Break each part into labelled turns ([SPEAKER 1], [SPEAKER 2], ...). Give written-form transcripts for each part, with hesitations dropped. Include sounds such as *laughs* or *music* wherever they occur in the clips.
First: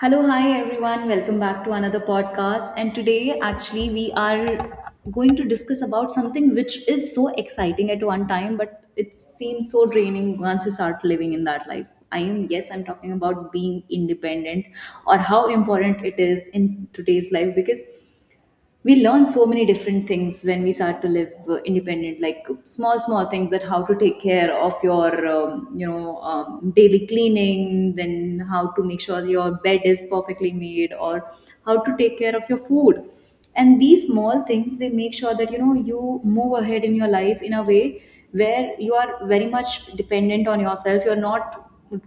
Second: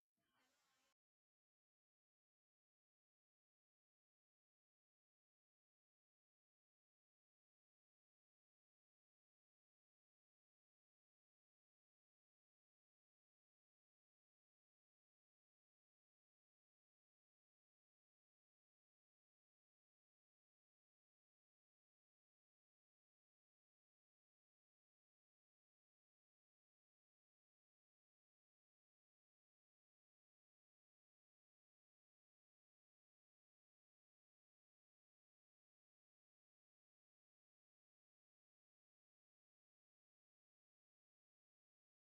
[SPEAKER 1] Hello, hi everyone. Welcome back to another podcast. And today, actually, we are going to discuss about something which is so exciting at one time, but it seems so draining once you start living in that life. I am, yes, I'm talking about being independent, or how important it is in today's life, because we learn so many different things when we start to live independent, like small small things, that how to take care of your daily cleaning, then how to make sure your bed is perfectly made, or how to take care of your food. And these small things, they make sure that you know you move ahead in your life in a way where you are very much dependent on yourself, you're not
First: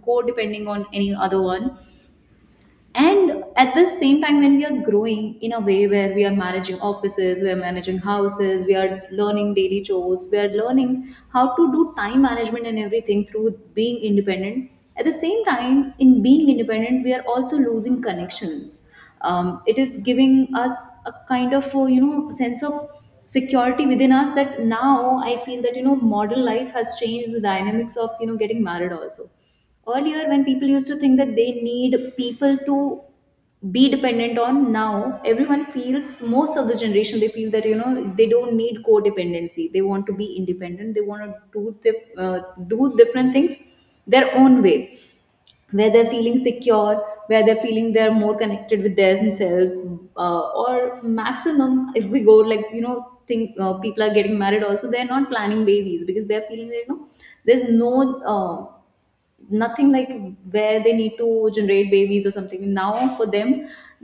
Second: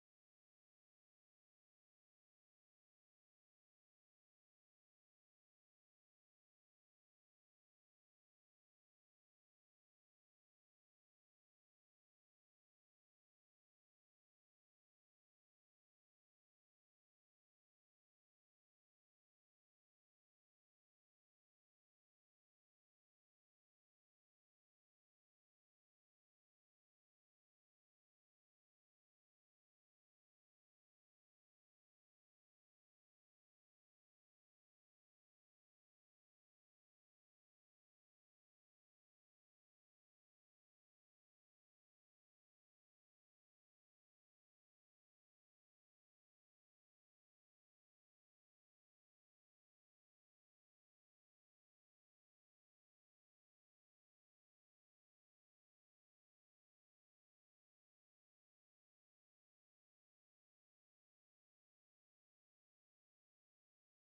[SPEAKER 1] co-depending on any other one. And at the same time, when we are growing in a way where we are managing offices, we are managing houses, we are learning daily chores, we are learning how to do time management and everything through being independent. At the same time, in being independent, we are also losing connections. It is giving us a kind of you know, sense of security within us. That now I feel that you know modern life has changed the dynamics of you know getting married also. Earlier, when people used to think that they need people to be dependent on, now everyone feels, most of the generation, they feel that you know they don't need codependency, they want to be independent, they want to do uh, do different things their own way, where they're feeling secure, where they're feeling they're more connected with themselves. Or maximum, if we go like you know, think, people are getting married also, they're not planning babies because they're feeling that you know there's nothing like where they need to generate babies or something. Now for them,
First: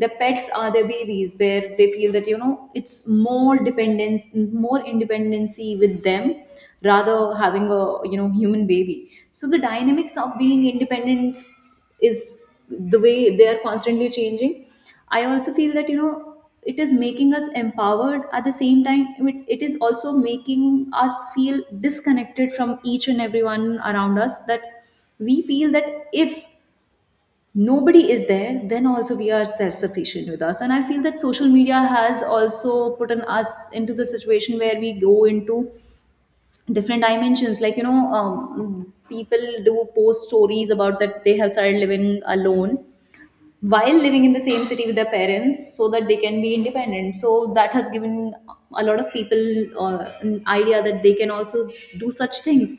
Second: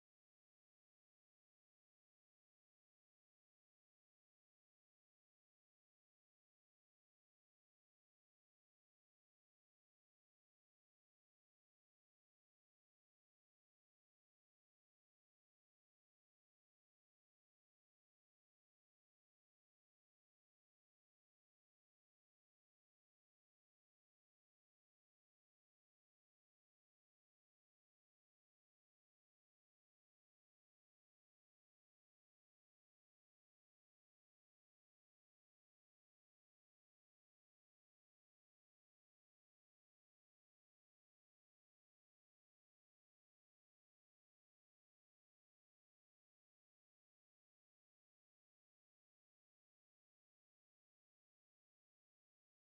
[SPEAKER 1] their pets are their babies, where they feel that you know it's more dependence, more independency with them, rather having a you know human baby. So the dynamics of being independent is, the way they are constantly changing. I also feel that you know it is making us empowered, at the same time it is also making us feel disconnected from each and everyone around us. That we feel that if nobody is there, then also we are self sufficient with us. And I feel that social media has also put an us into the situation where we go into different dimensions, like you know, people do post stories about that they have started living alone while living in the same city with their parents, so that they can be independent. So that has given a lot of people an idea that they can also do such things.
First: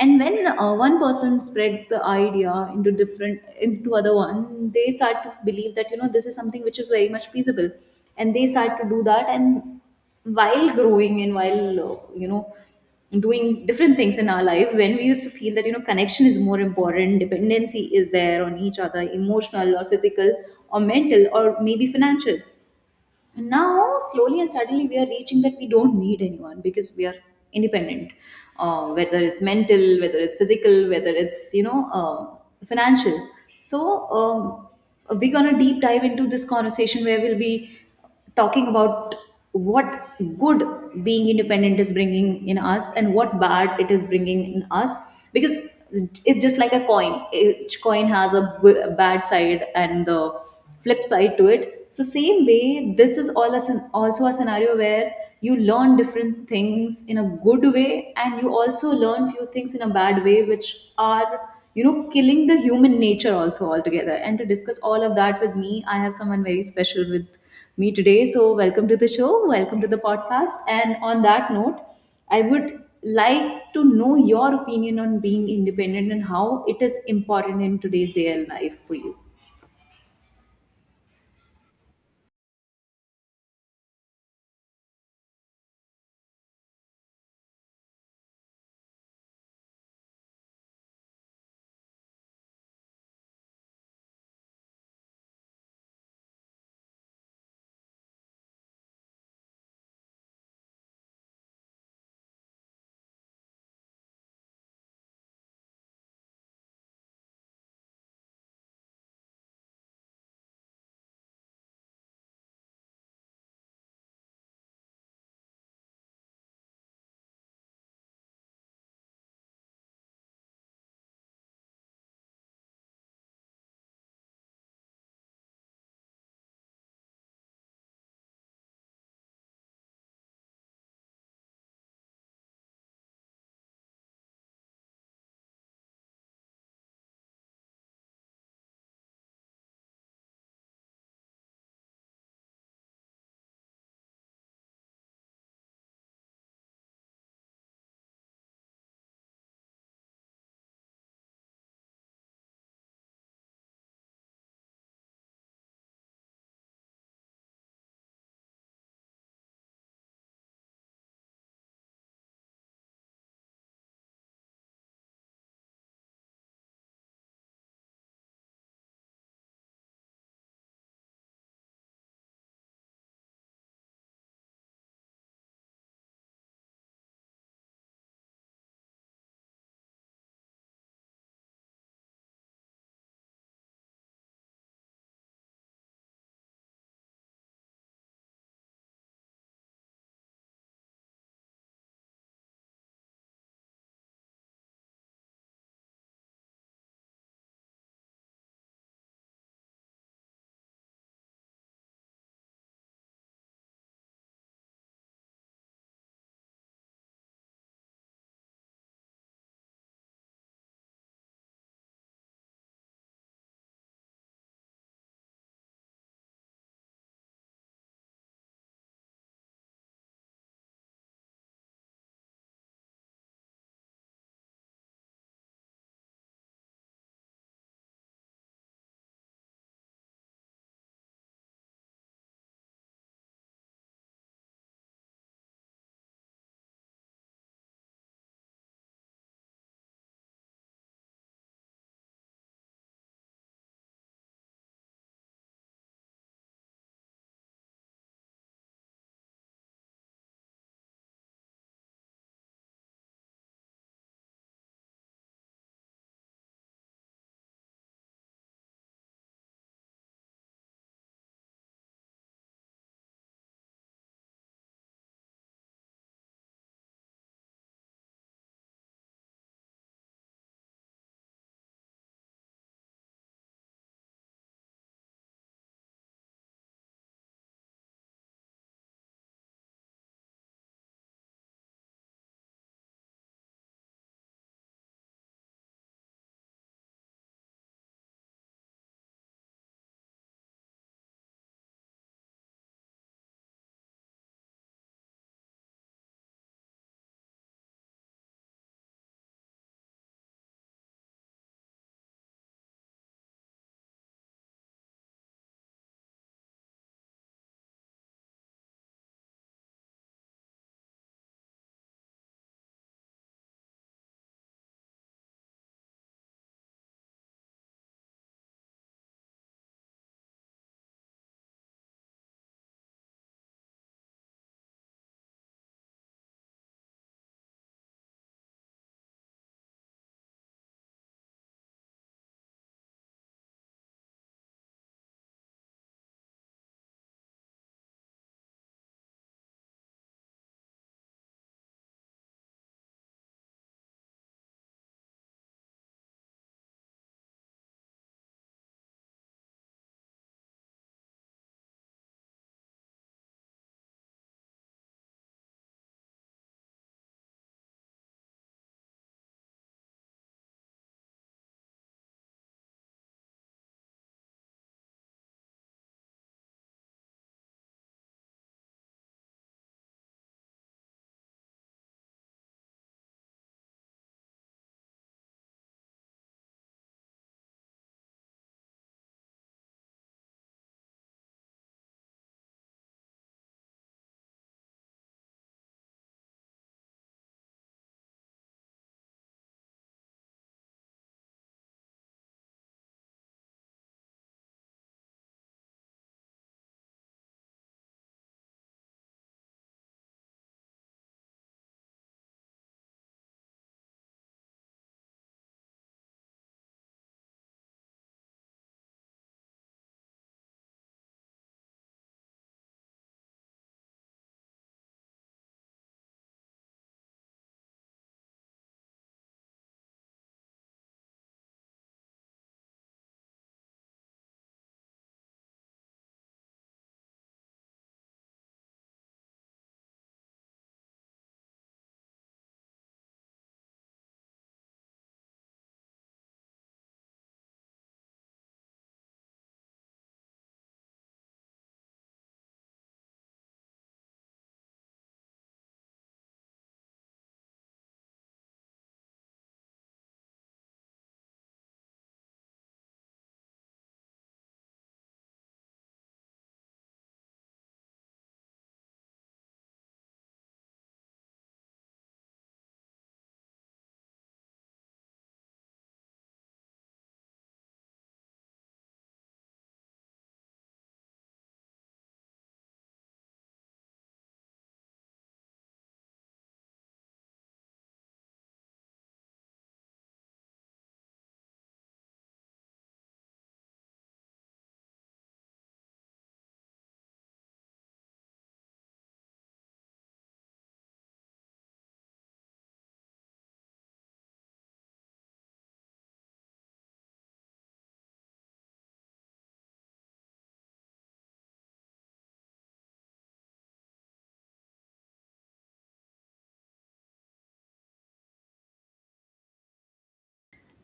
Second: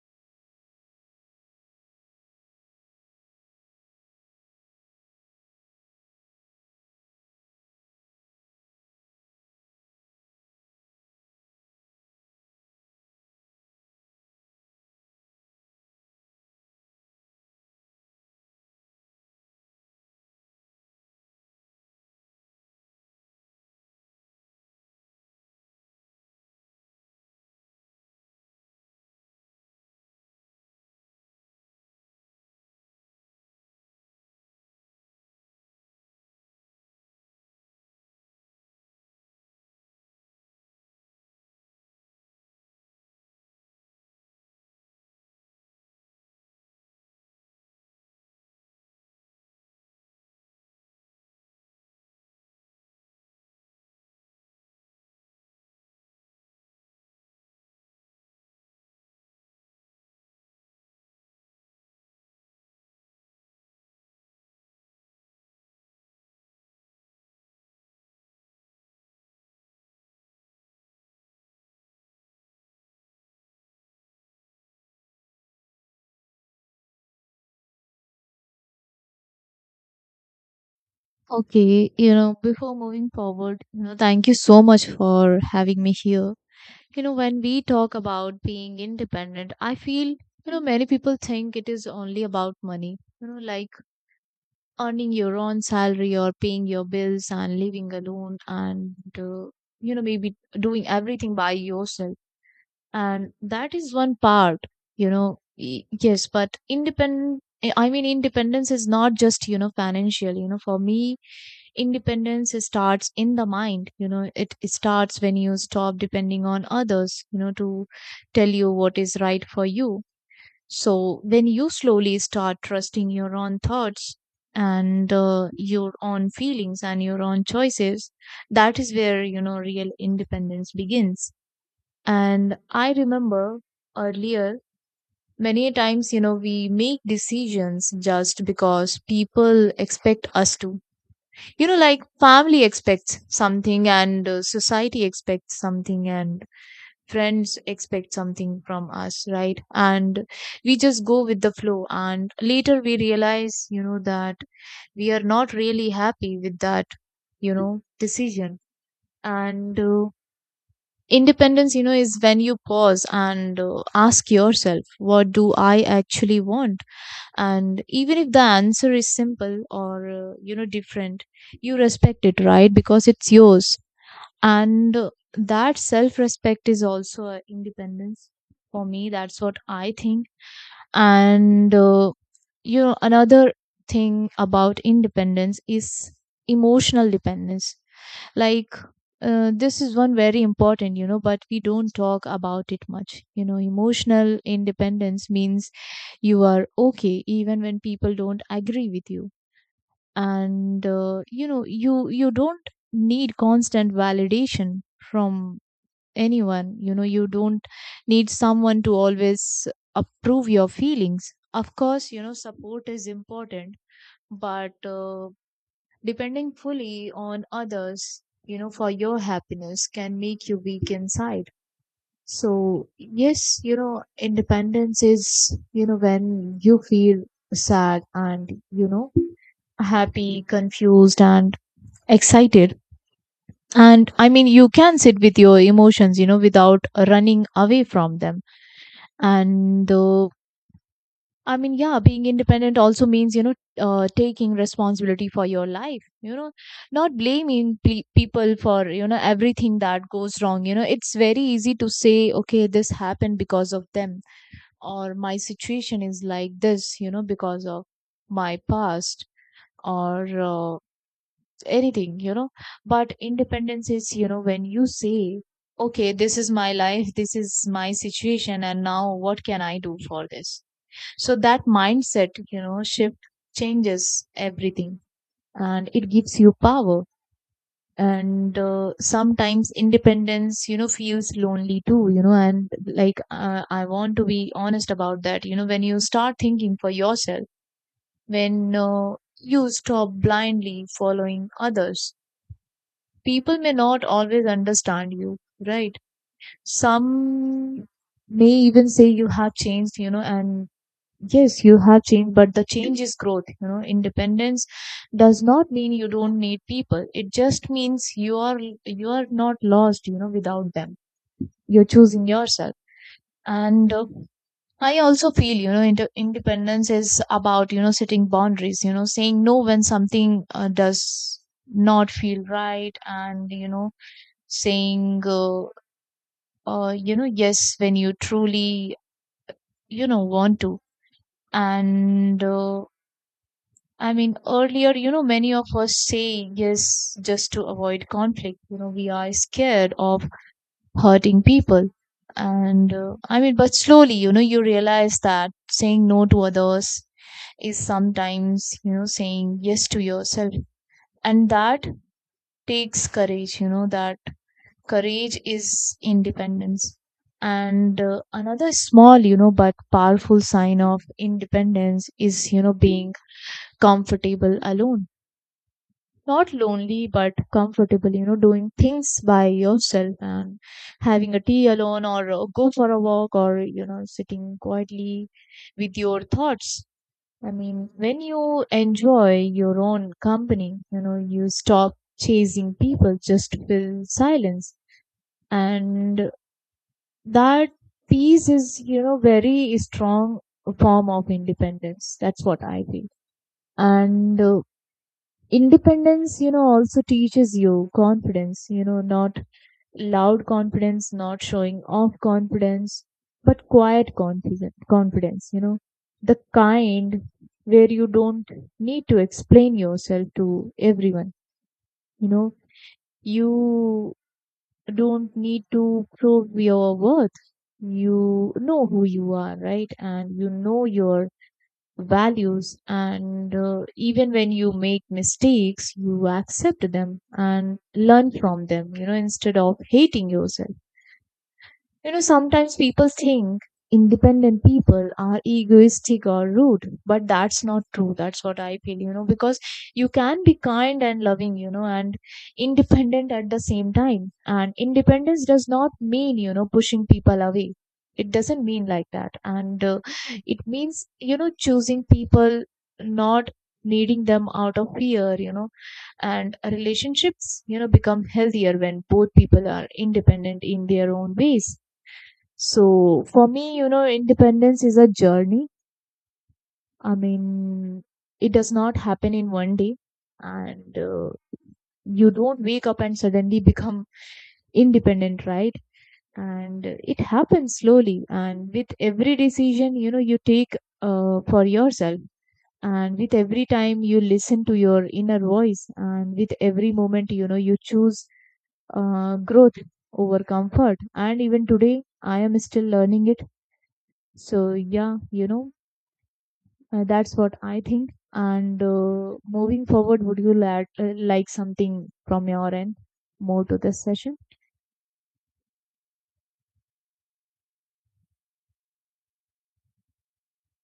[SPEAKER 1] And when one person spreads the idea into different, into other one, they start to believe that you know this is something which is very much feasible, and they start to do that. And while growing, and while doing different things in our life, when we used to feel that you know connection is more important, dependency is there on each other, emotional or physical or mental or maybe financial. And now, slowly and suddenly, we are reaching that we don't need anyone, because we are independent, whether it's mental, whether it's physical, whether it's, you know, financial. So, um, we're going to deep dive into this conversation, where we'll be talking about what good being independent is bringing in us and what bad it is bringing in us. Because it's just like a coin, each coin has a bad side and the flip side to it. So same way, this is all a also a scenario where you learn different things in a good way, and you also learn few things in a bad way, which are you know killing the human nature also altogether. And to discuss all of that with me, I have someone very special with me today. So welcome to the show, welcome to the podcast. And on that note, I would like to know your opinion on being independent, and how it is important in today's day and life for you.
[SPEAKER 2] Okay, before moving forward, thank you so much for having me here. When we talk about being independent, I feel, many people think it is only about money, like earning your own salary or paying your bills and living alone and maybe doing everything by yourself. And that is one part, yes, but independence is not just, financial. For me, independence starts in the mind. It starts when you stop depending on others, to tell you what is right for you. So when you slowly start trusting your own thoughts and your own feelings and your own choices, that is where real independence begins. And I remember earlier, many a times, we make decisions just because people expect us to. Like family expects something and society expects something and friends expect something from us, right? And we just go with the flow, and later we realize that we are not really happy with that, decision. And Independence is when you pause and ask yourself, what do I actually want? And even if the answer is simple or different, you respect it, right? Because it's yours. And That self respect is also a independence, for me. That's what I think. And you know Another thing about independence is emotional dependence. like this is one very important, but we don't talk about it much. Emotional independence means you are okay even when people don't agree with you. And you know You don't need constant validation from anyone. You don't need someone to always approve your feelings. Of course, support is important, but depending fully on others, for your happiness, can make you weak inside. So yes, independence is, when you feel sad and, happy, confused, and excited. You can sit with your emotions, without running away from them. And uh, yeah, being independent also means, taking responsibility for your life, not blaming people for, everything that goes wrong. You know it's very easy to say, okay, this happened because of them, or my situation is like this, because of my past, or anything. But independence is when you say, okay, this is my life, *laughs* this is my situation, and now what can I do for this? So that mindset, shift, changes everything, and it gives you power. And Sometimes independence feels lonely too. You know and like I want to be honest about that. When you start thinking for yourself, when you stop blindly following others, people may not always understand you, right? Some may even say you have changed, and yes, you have changed, but the change is growth. Independence does not mean you don't need people. It just means you are not lost, without them. You're choosing yourself. And I also feel, independence is about, setting boundaries. Saying no when something does not feel right, and saying yes when you truly want to. and uh, Earlier, many of us say yes just to avoid conflict. You know we are scared of hurting people. But slowly, you realize that saying no to others is sometimes, saying yes to yourself. And that takes courage. That courage is independence. And another small, but powerful sign of independence is, being comfortable alone, not lonely but comfortable. Doing things by yourself, and having a tea alone, or go for a walk, or sitting quietly with your thoughts. When you enjoy your own company, you stop chasing people just to fill silence. And that peace is very strong form of independence. That's what I feel. And Independence, also teaches you confidence. Not loud confidence, not showing off confidence, but quiet confidence. The kind where you don't need to explain yourself to everyone. you know, you don't need to prove your worth. You know who you are, right? And you know your values. And Even when you make mistakes, you accept them and learn from them, instead of hating yourself. Sometimes people think independent people are egoistic or rude, but that's not true. That's what I feel. Because you can be kind and loving, and independent at the same time. And independence does not mean, pushing people away. It doesn't mean like that. And It means, choosing people, not needing them out of fear. And relationships, become healthier when both people are independent in their own ways. So for me, independence is a journey. I mean, it does not happen in one day, and you don't wake up and suddenly become independent, right? And it happens slowly, and with every decision, you take, for yourself, and with every time you listen to your inner voice, and with every moment, you choose, growth over comfort. And even today, I am still learning it. So yeah, that's what I think. And moving forward, would you like something from your end more to this session?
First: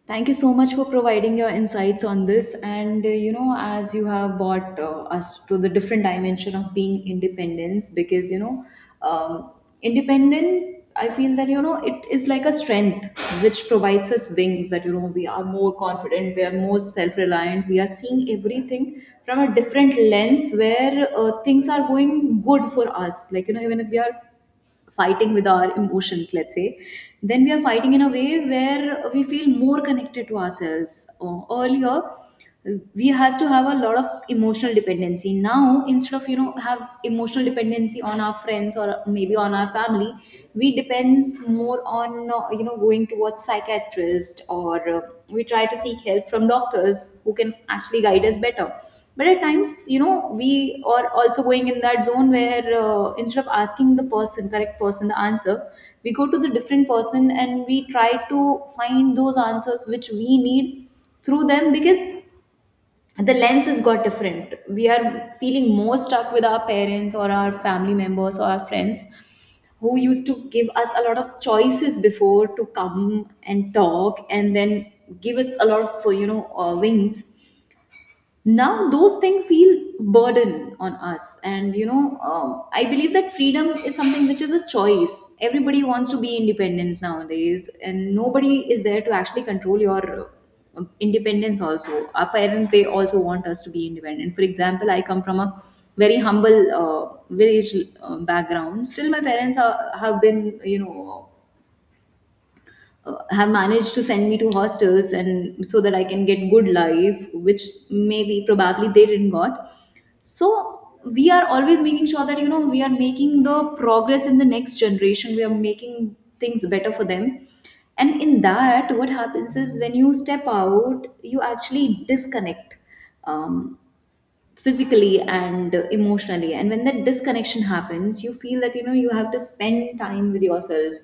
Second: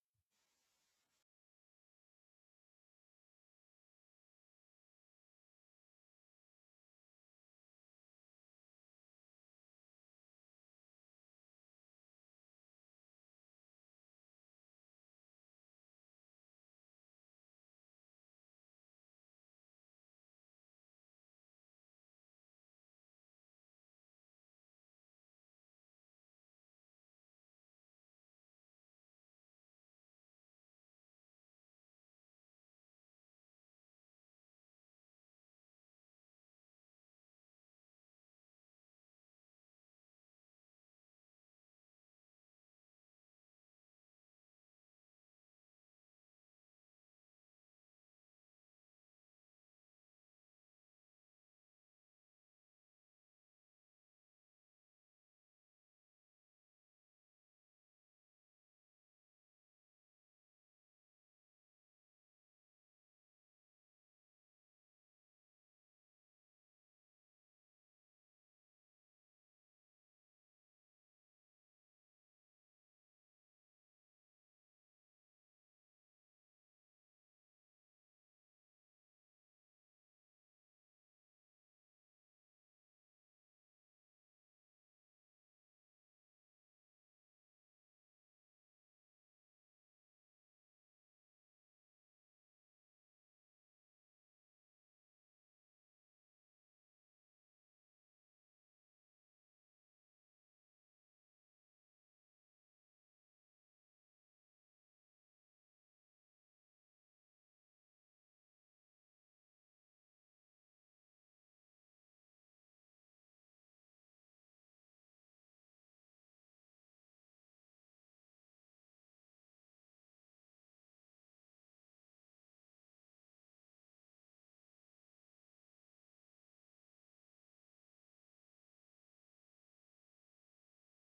[SPEAKER 1] Thank you so much for providing your insights on this. And you know, as you have brought us to the different dimension of being independence, because you know, um, independent, I feel that you know it is like a strength which provides us wings, that you know we are more confident, we are more self-reliant, we are seeing everything from a different lens where things are going good for us. Like you know, even if we are fighting with our emotions, let's say, then we are fighting in a way where we feel more connected to ourselves. Earlier, we has to have a lot of emotional dependency. Now, instead of you know have emotional dependency on our friends or maybe on our family, we depends more on you know going towards psychiatrist, or we try to seek help from doctors who can actually guide us better. But at times you know we are also going in that zone where, instead of asking the person, correct person, the answer, we go to the different person and we try to find those answers which we need through them, because the lens has got different. We are feeling more stuck with our parents or our family members or our friends who used to give us a lot of choices before to come and talk, and then give us a lot of wings. Now those things feel burden on us. And you know, I believe that freedom is something which is a choice. Everybody wants to be independence nowadays, and nobody is there to actually control your independence also. Our parents, they also want us to be independent. For example, I come from a very humble village background. Still my parents have been you know have managed to send me to hostels and, so that I can get good life, which maybe probably they didn't got. So we are always making sure that you know we are making the progress in the next generation. We are making things better for them. And in that, what happens is when you step out, you actually disconnect. Um, Physically and emotionally. And when that disconnection happens, you feel that you know you have to spend time with yourself.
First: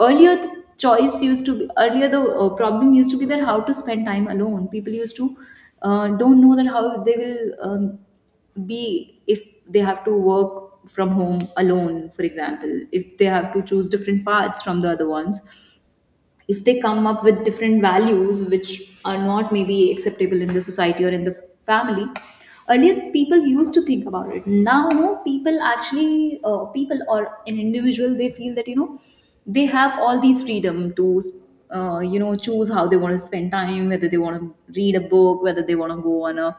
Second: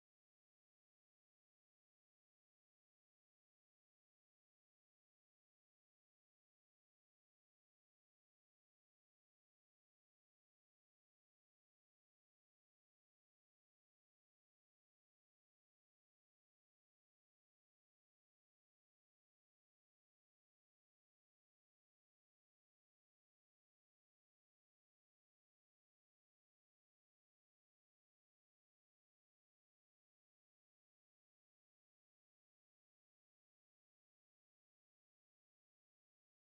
[SPEAKER 1] Earlier the problem used to be that how to spend time alone. People used to don't know that how they will be, if they have to work from home alone, for example, if they have to choose different paths from the other ones, if they come up with different values which are not maybe acceptable in the society or in the family. Earlier people used to think about it. Now no, people actually, people or an individual, they feel that you know they have all these freedom to you know choose how they want to spend time, whether they want to read a book, whether they want to go on a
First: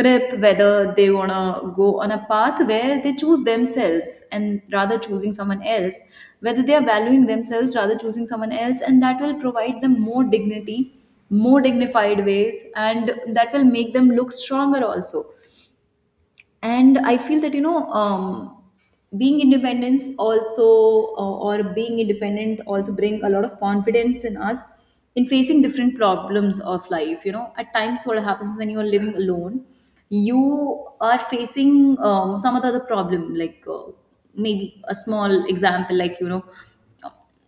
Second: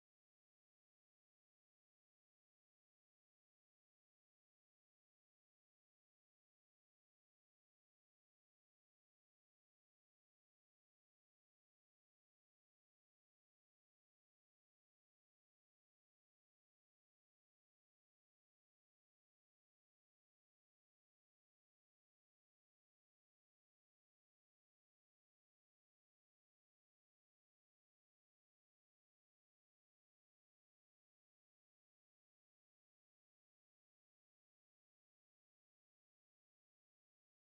[SPEAKER 1] trip, whether they want to go on a path where they choose themselves, and rather choosing someone else, whether they are valuing themselves rather choosing someone else. And that will provide them more dignity, more dignified ways, and that will make them look stronger also. And I feel that you know, being independence also or being independent also bring a lot of confidence in us in facing different problems of life. You know, at times what happens, when you are living alone, you are facing some other problem, like maybe a small example, like you know,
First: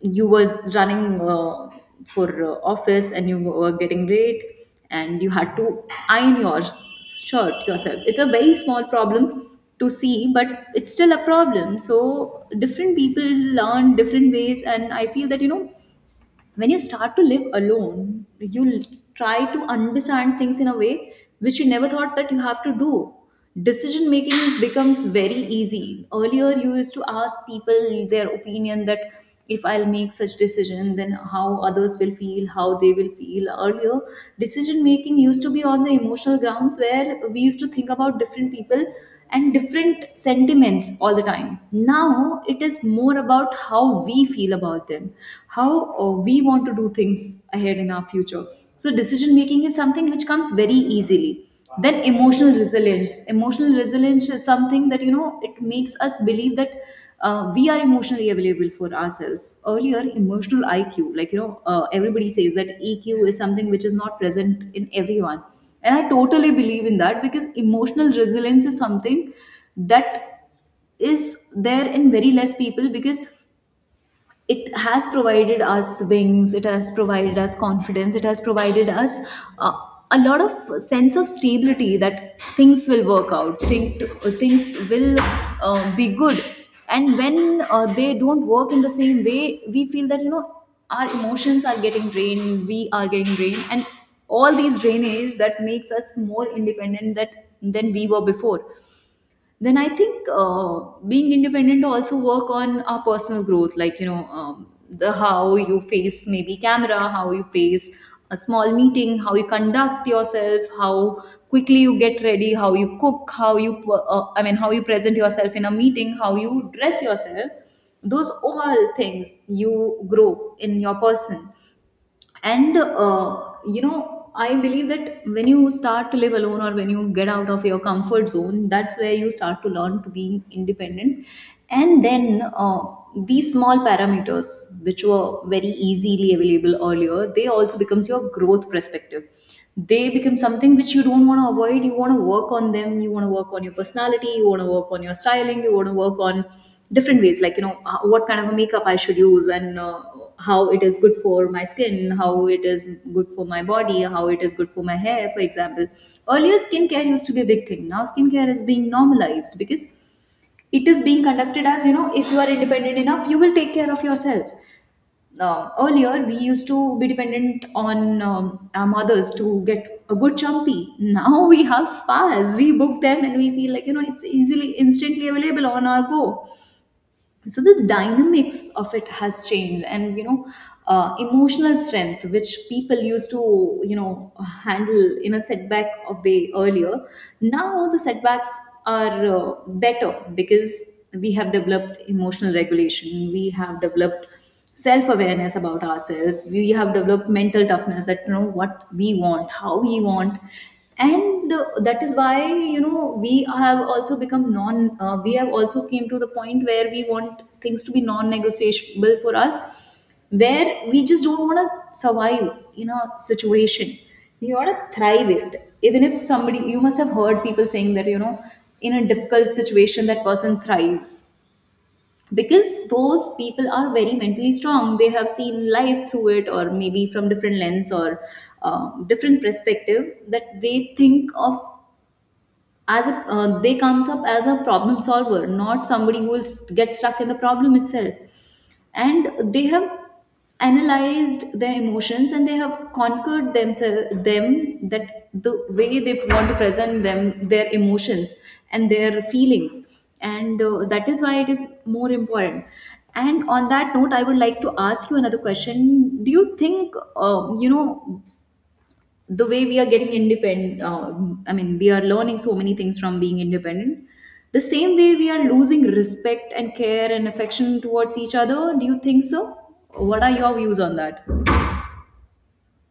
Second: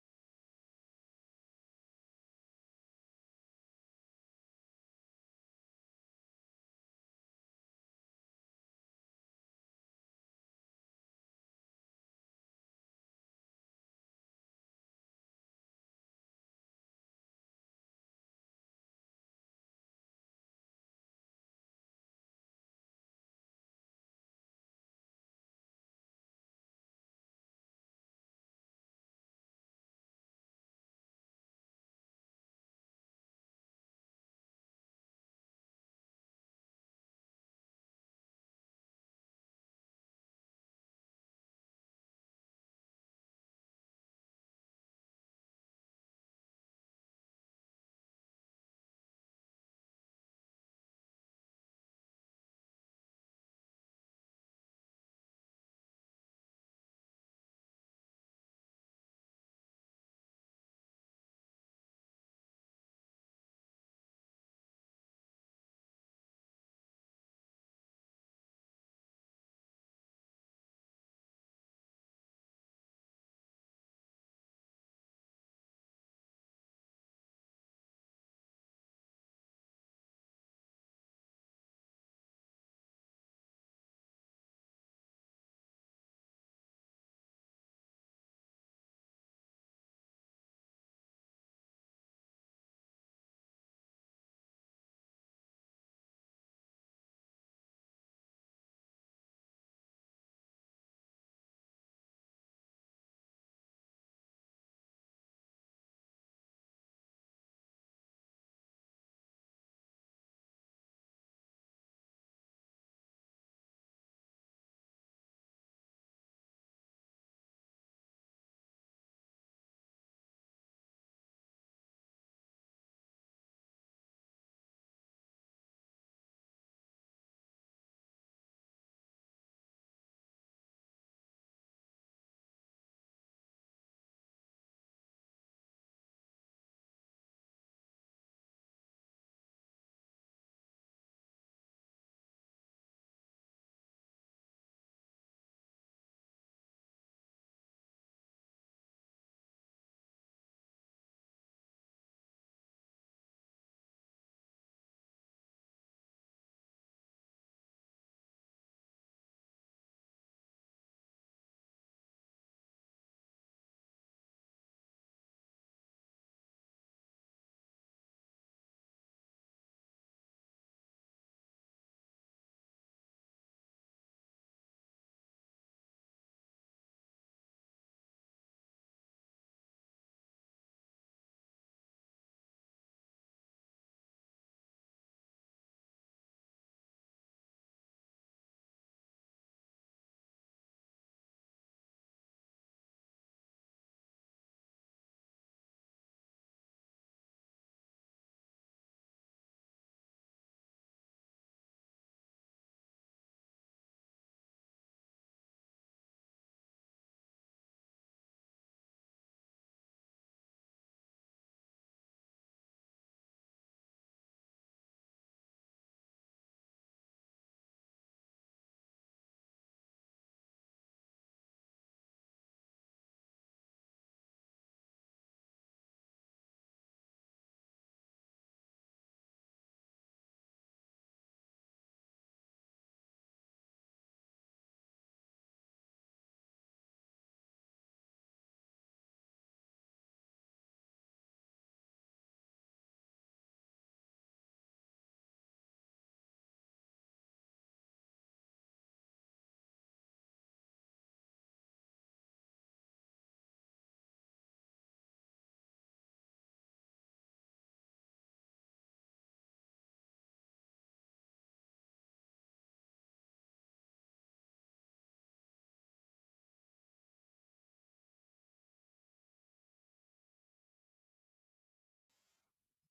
[SPEAKER 1] you were running for office and you were getting late, and you had to iron your shirt yourself. It's a very small problem to see, but it's still a problem. So different people learn different ways. And I feel that you know when you start to live alone, you try to understand things in a way which you never thought that you have to do. Decision making becomes very easy. Earlier you used to ask people their opinion, that if I'll make such decision, then how others will feel, how they will feel. Earlier decision making used to be on the emotional grounds, where we used to think about different people and different sentiments all the time. Now it is more about how we feel about them, how we want to do things ahead in our future. So decision making is something which comes very easily. Then emotional resilience. Emotional resilience is something that, you know, it makes us believe that we are emotionally available for ourselves. Earlier, emotional IQ, like, you know, everybody says that EQ is something which is not present in everyone, and I totally believe in that because emotional resilience is something that is there in very less people because it has provided us wings, it has provided us confidence, it has provided us uh, a lot of sense of stability that things will work out, think, things will be good. And when they don't work in the same way, we feel that, you know, our emotions are getting drained, we are getting drained, and all these drainage that makes us more independent that than we were before. Then I think, being independent also work on our personal growth, like, you know, the how you face maybe camera, how you face a small meeting, how you conduct yourself, how quickly you get ready, how you cook, how you I mean, how you present yourself in a meeting, how you dress yourself, those all things you grow in your person. And you know, I believe that when you start to live alone or when you get out of your comfort zone, that's where you start to learn to be independent. And then these small parameters which were very easily available earlier, they also becomes your growth perspective. They become something which you don't want to avoid, you want to work on them, you want to work on your personality, you want to work on your styling, you want to work on different ways, like, you know, what kind of a makeup I should use, and how it is good for my skin, how it is good for my body, how it is good for my hair, for example. Earlier, skincare used to be a big thing, now skincare is being normalized because it is being conducted as, you know, if you are independent enough, you will take care of yourself. Earlier, we used to be dependent on our mothers to get a good chumpy. Now *laughs* we have spas. We book them and we feel like, you know, it's easily, instantly available on our go. So the dynamics of it has changed. And, you know, emotional strength, which people used to, you know, handle in a setback of way earlier, now the setbacks are better because we have developed emotional regulation. We have developed self-awareness about ourselves, we have developed mental toughness, that, you know, what we want, how we want. And that is why, you know, we have also become non we have also came to the point where we want things to be non-negotiable for us, where we just don't want to survive in a situation, we want to thrive it. Even if somebody, you must have heard people saying that, you know, in a difficult situation that person thrives because those people are very mentally strong, they have seen life through it, or maybe from different lens or different perspective that they think of as a, they comes up as a problem solver, not somebody who will get stuck in the problem itself. And they have analyzed their emotions and they have conquered themselves them, that the way they want to present them their emotions and their feelings. And that is why it is more important. And on that note, I would like to ask you another question. Do you think, you know, the way we are getting independent, I mean, we are learning so many things from being independent, the same way we are losing respect and care and affection towards each other? Do you think so? What are your views on that?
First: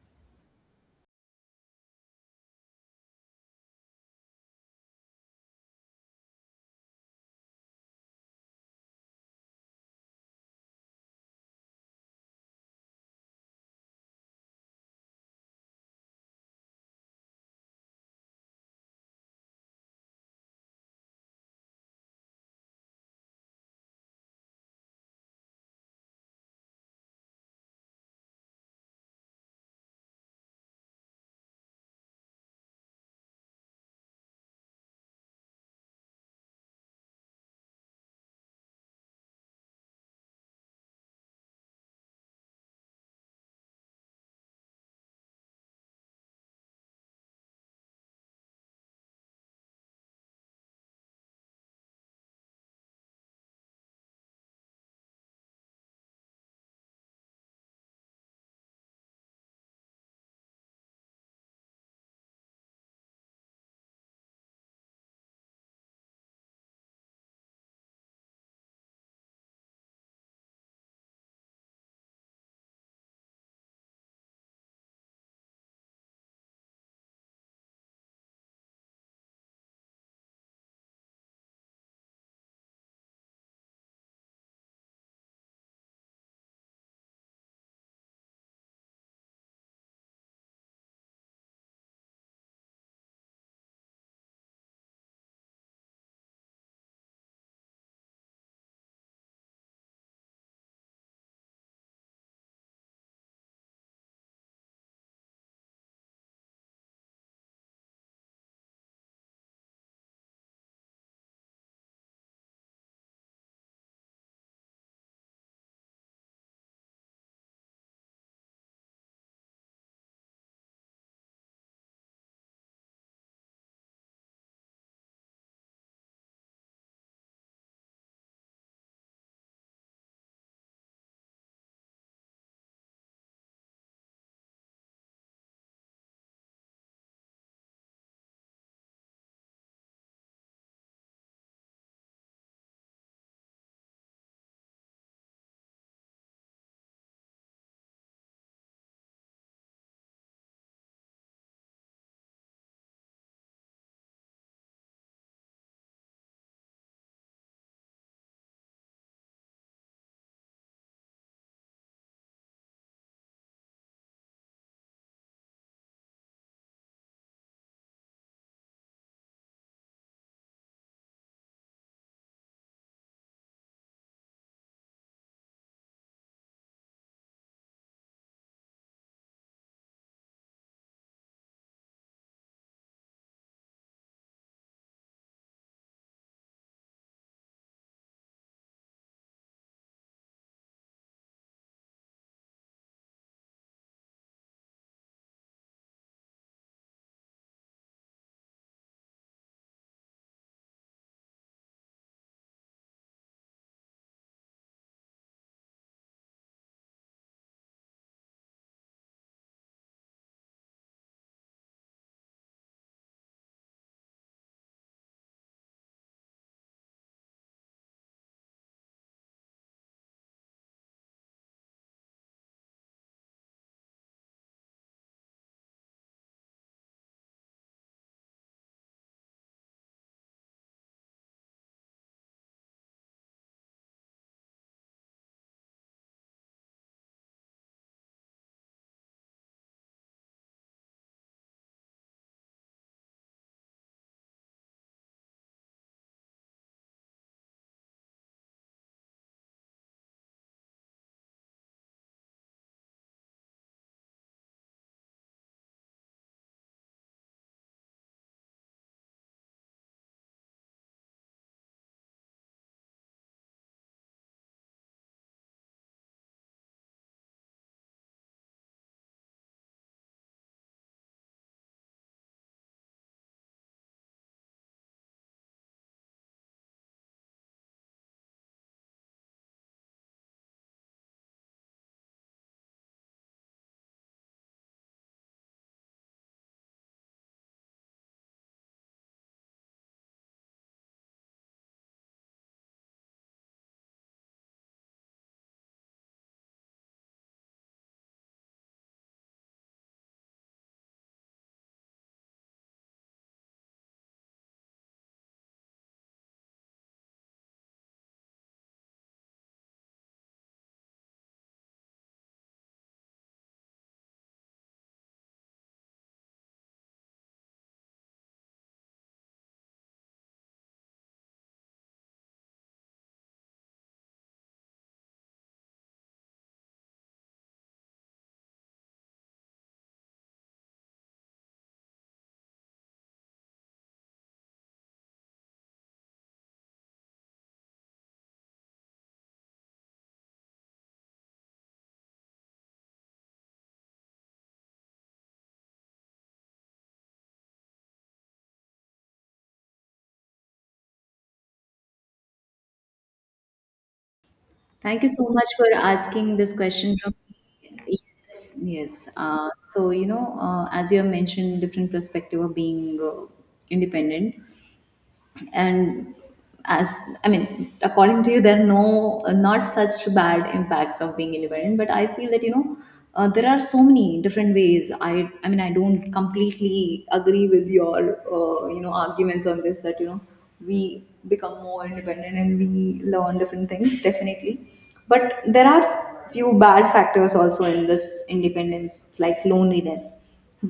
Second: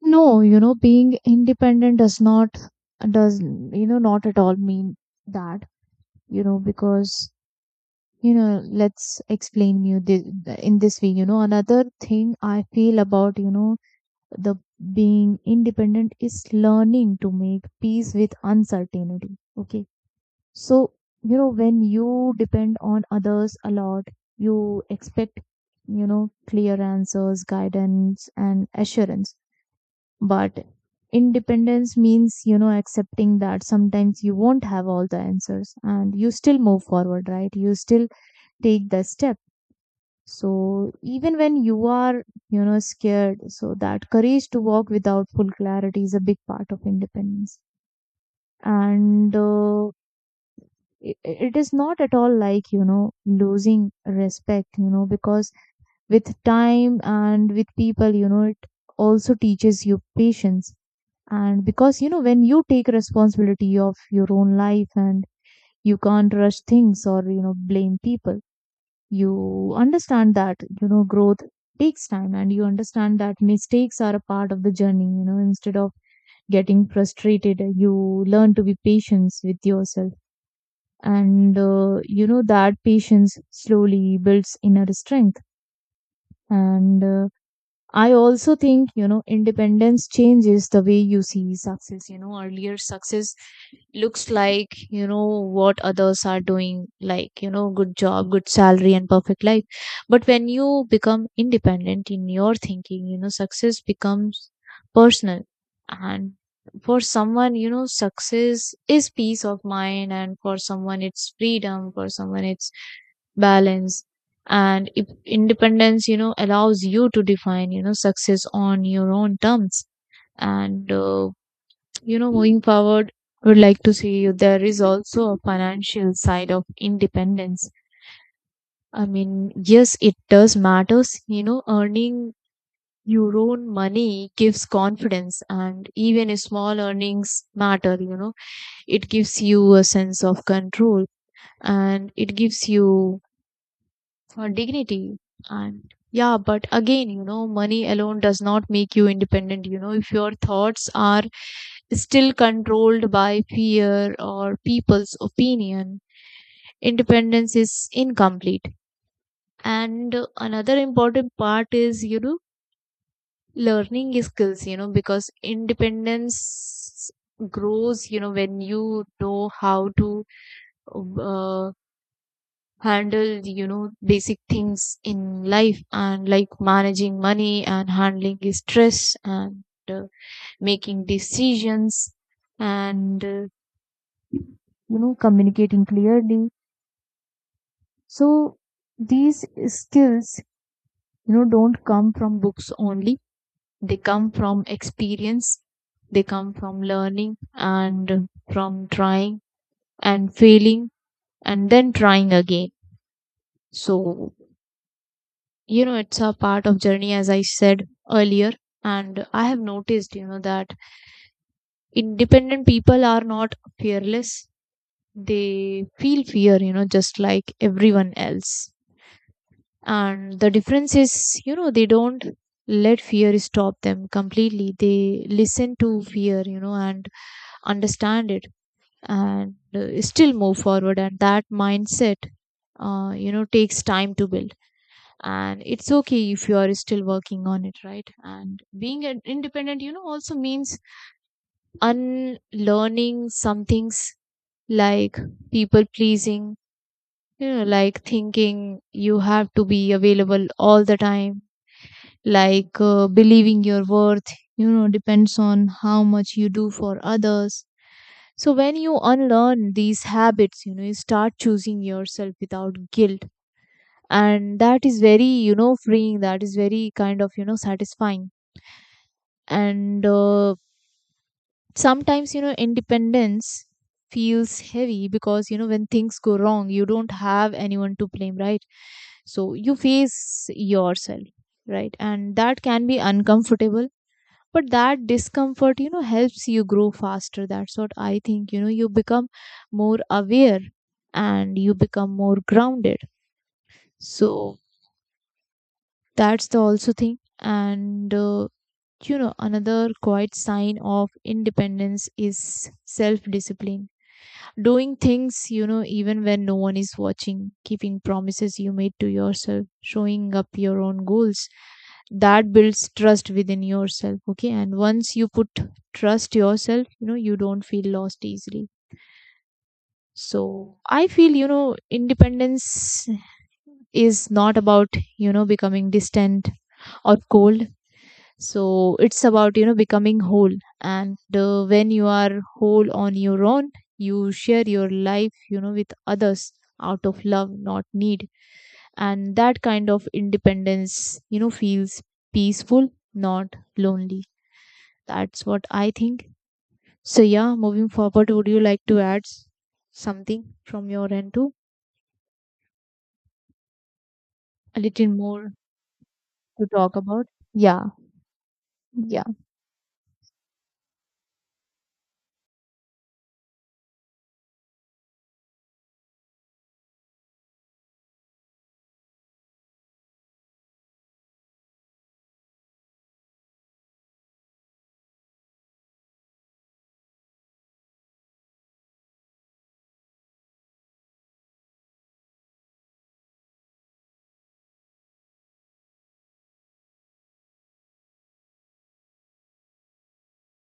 [SPEAKER 2] No, being independent does not, does, not at all mean that. you know, because, let's explain you this in this way. Another thing I feel about, you know, the being independent is learning to make peace with uncertainty. Okay. So, when you depend on others a lot, you expect, clear answers, guidance, and assurance. But independence means, accepting that sometimes you won't have all the answers, and you still move forward, right? You still take the step. So, even when you are, scared, so that courage to walk without full clarity is a big part of independence. And, i- it is not at all like losing respect. Because with time and with people, it also teaches you patience. And because when you take responsibility of your own life, and you can't rush things or blame people, you understand that growth takes time, and you understand that mistakes are a part of the journey. Instead of getting frustrated, you learn to be patient with yourself. And you know That patience slowly builds inner strength. And I also think, independence changes the way you see success. You know, earlier, success looks like, what others are doing, like, good job, good salary, and perfect life. But when you become independent in your thinking, success becomes personal. And for someone, success is peace of mind, and for someone, it's freedom, for someone, it's balance. And if independence allows you to define success on your own terms. And you know Moving forward, I would like to see you, there is also a financial side of independence. i mean yes, it does matters. Earning your own money gives confidence, and even a small earnings matter. It gives you a sense of control, and it gives you for dignity. And yeah, but again, money alone does not make you independent. If your thoughts are still controlled by fear or people's opinion, independence is incomplete. And another important part is, learning skills. Because independence grows, when you know how to, uh, handle, basic things in life, and like managing money and handling stress, and uh, making decisions, and communicating clearly. So these skills, don't come from books only. They come from experience, they come from learning and from trying and failing and then trying again. So, it's a part of journey, as I said earlier. And I have noticed that independent people are not fearless. They feel fear, just like everyone else. And the difference is, they don't let fear stop them completely. They listen to fear, and understand it, and still move forward. And that mindset, takes time to build, and it's okay if you are still working on it, right? And being an independent, also means unlearning some things, like people pleasing. Like thinking you have to be available all the time, like believing your worth, depends on how much you do for others. So when you unlearn these habits, you start choosing yourself without guilt. And that is very, freeing. That is very kind of, satisfying. And Sometimes, independence feels heavy, because when things go wrong, you don't have anyone to blame, right? So you face yourself, right? And that can be uncomfortable. But that discomfort, helps you grow faster. That's what I think. You become more aware, and you become more grounded. So that's the also thing. And You know, another quiet sign of independence is self discipline. Doing things, even when no one is watching, keeping promises you made to yourself, showing up your own goals. That builds trust within yourself, okay? And once you put trust yourself, you don't feel lost easily. So I feel, independence is not about, becoming distant or cold. So it's about, becoming whole. And When you are whole on your own, you share your life, with others, out of love, not need. And that kind of independence, feels peaceful, not lonely. That's what I think. So yeah, moving forward, would you like to add something from your end too, a
[SPEAKER 1] Thank
[SPEAKER 2] little
[SPEAKER 1] you so much
[SPEAKER 2] more
[SPEAKER 1] for asking this
[SPEAKER 2] to
[SPEAKER 1] question
[SPEAKER 2] talk
[SPEAKER 1] from
[SPEAKER 2] about?
[SPEAKER 1] me.
[SPEAKER 2] Yeah,
[SPEAKER 1] Yes, yes.
[SPEAKER 2] yeah.
[SPEAKER 1] So, you know, as you have mentioned, different perspective of being independent. And, as, I mean, according to you, there are no, not such bad impacts of being independent, but I feel that, you know, there are so many different ways. I mean, I don't completely agree with your you know, arguments on this, that, you know, we become more independent and we learn different things, definitely, but there are few bad factors also in this independence, like loneliness.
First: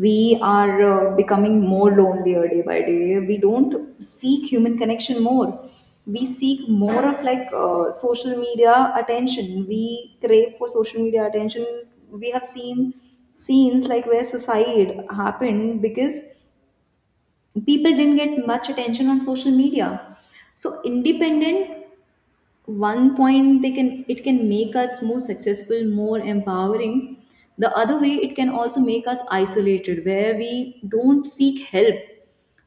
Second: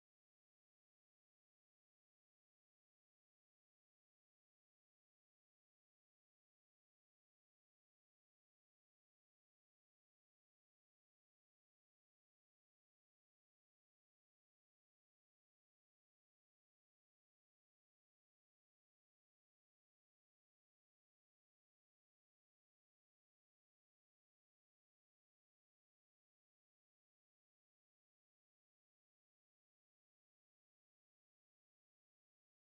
[SPEAKER 1] We are becoming more lonelier day by day. We don't seek human connection more, we seek more of like social media attention, we crave for social media attention. We have seen scenes like where suicide happened because people didn't get much attention on social media. So independent, one point they can, it can make us more successful, more empowering, the other way it can also make us isolated where we don't seek help.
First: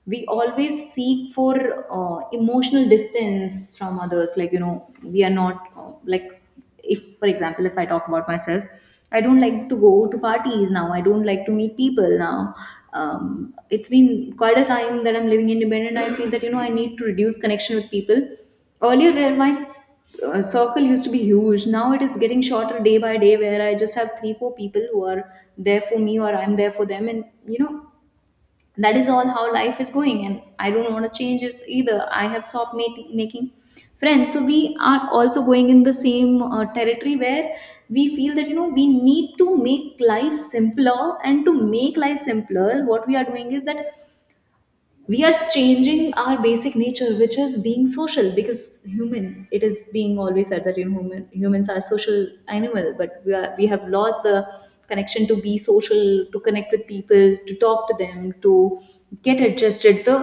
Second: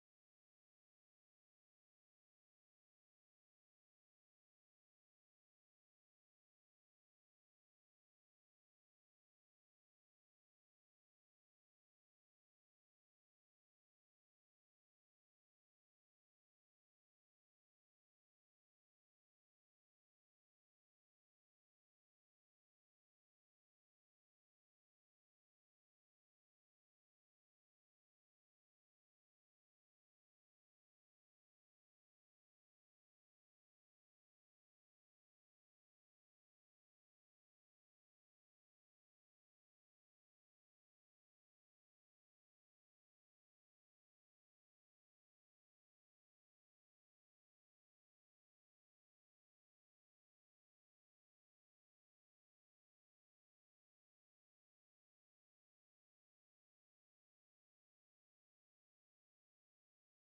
[SPEAKER 1] We always seek for emotional distance from others, like, you know, we are not like, if, for example, if I talk about myself, I don't like to go to parties now, I don't like to meet people now. It's been quite a time that I'm living independent. I feel that, you know, I need to reduce connection with people. Earlier, where my circle used to be huge, now it is getting shorter day by day, where I just have three four people who are there for me, or I'm there for them, and, you know, that is all how life is going, and I don't want to change it either. I have stopped making friends. So we are also going in the same territory where we feel that, you know, we need to make life simpler, and to make life simpler, what we are doing is that we are changing our basic nature, which is being social, because human, it is being always said that, you know, human, humans are social animal, but we have lost the connection to be social, to connect with people, to talk to them, to get adjusted. The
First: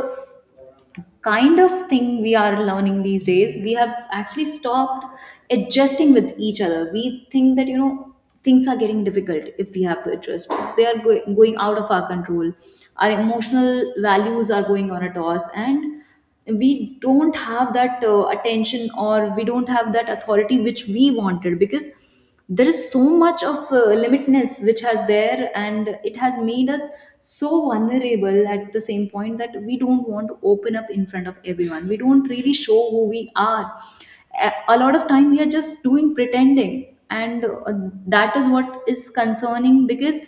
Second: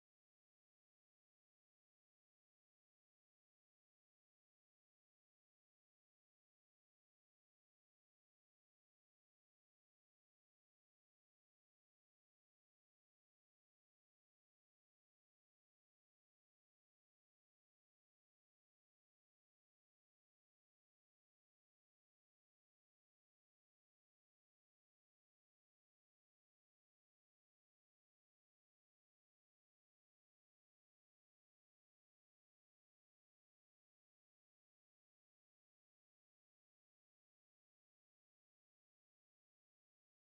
[SPEAKER 1] kind of thing we are learning these days, we have actually stopped adjusting with each other. We think that, you know, things are getting difficult if we have to adjust, they are going out of our control, our emotional values are going on a toss, and we don't have that attention, or we don't have that authority which we wanted, because there is so much of limitness which has there, and it has made us so vulnerable at the same point that we don't want to open up in front of everyone, we don't really show who we are. A lot of time we are just doing pretending. And that is what is concerning, because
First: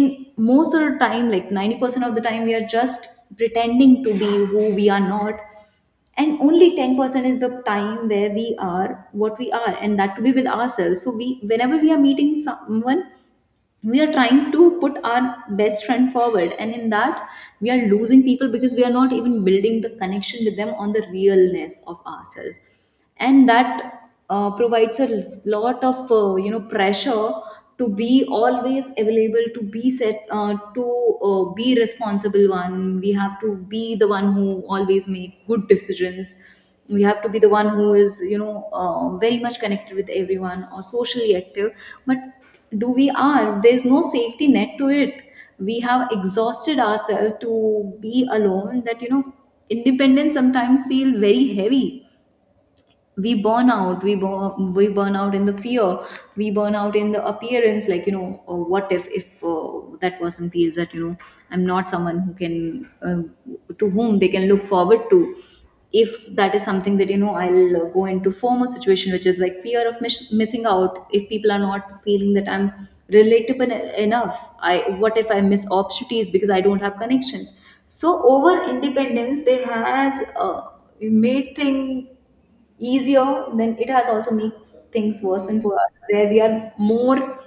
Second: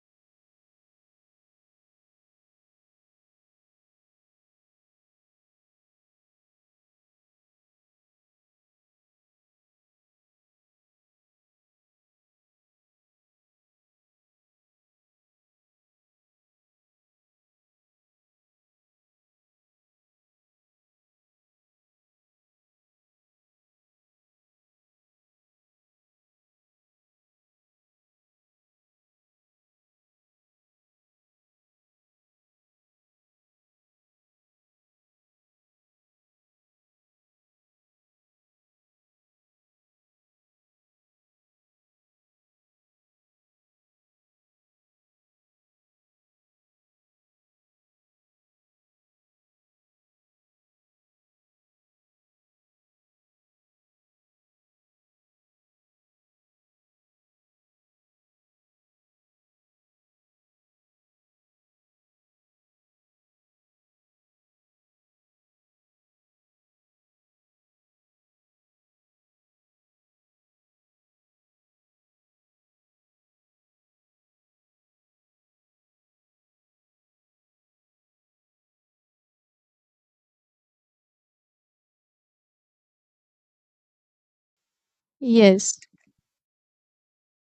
[SPEAKER 1] in most of the time, like 90% of the time, we are just pretending to be who we are not, and only 10% is the time where we are what we are, and that to be with ourselves. So we, whenever we are meeting someone, we are trying to put our best friend forward, and in that we are losing people, because we are not even building the connection with them on the realness of ourselves. And that provides a lot of, you know, pressure to be always available, to be set, to be responsible one, we have to be the one who always make good decisions, we have to be the one who is, you know, very much connected with everyone, or socially active. But do we are, there's no safety net to it. We have exhausted ourselves to be alone, that, you know, independence sometimes feel very heavy. We burn out, we burn out in the fear, we burn out in the appearance, like, you know, what if, that person feels that, you know, I'm not someone who can, to whom they can look forward to. If that is something that, you know, I'll go into former situation, which is like fear of missing out, if people are not feeling that I'm relatable enough, I, what if I miss opportunities because I don't have connections? So over independence, they has made thing easier, then it has also made things worsen for
[SPEAKER 2] Yes,
[SPEAKER 1] us, where we are more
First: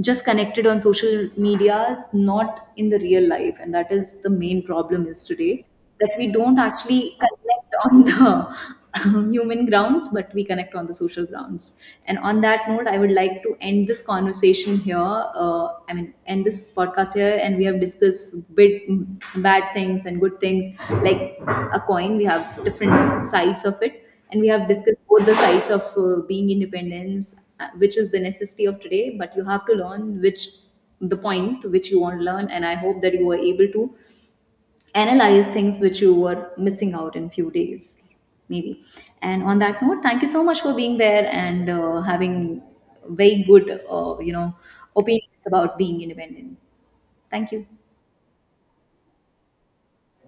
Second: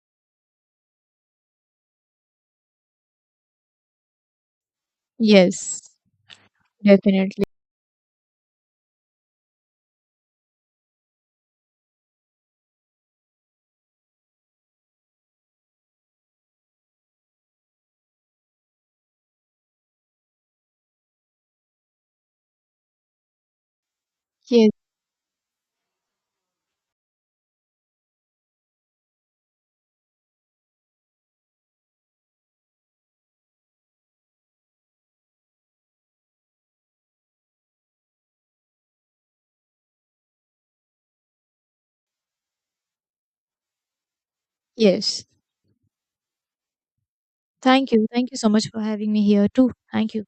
[SPEAKER 1] just connected on social medias, not in the real life. And that is the main problem is today,
[SPEAKER 2] yes,
[SPEAKER 1] that we don't actually
[SPEAKER 2] definitely.
[SPEAKER 1] connect on the *laughs* human grounds, but we connect on the social grounds. And on that note, I would like to end this conversation here. I mean, end this podcast here, and we have discussed bit bad things and good things, like a coin. We have different sides of it, and we have
[SPEAKER 2] Yes,
[SPEAKER 1] discussed both the sides of being independence, which is the necessity of today, but you have to learn which, the point which you want to learn, and I hope that you were able to analyze things which you were missing out in few days, maybe. And on that note, thank you so much for being there, and having very good, you know,
[SPEAKER 2] yes.
[SPEAKER 1] opinions about being independent. Thank you.
[SPEAKER 2] Thank you. Thank you so much for having me here too. Thank you.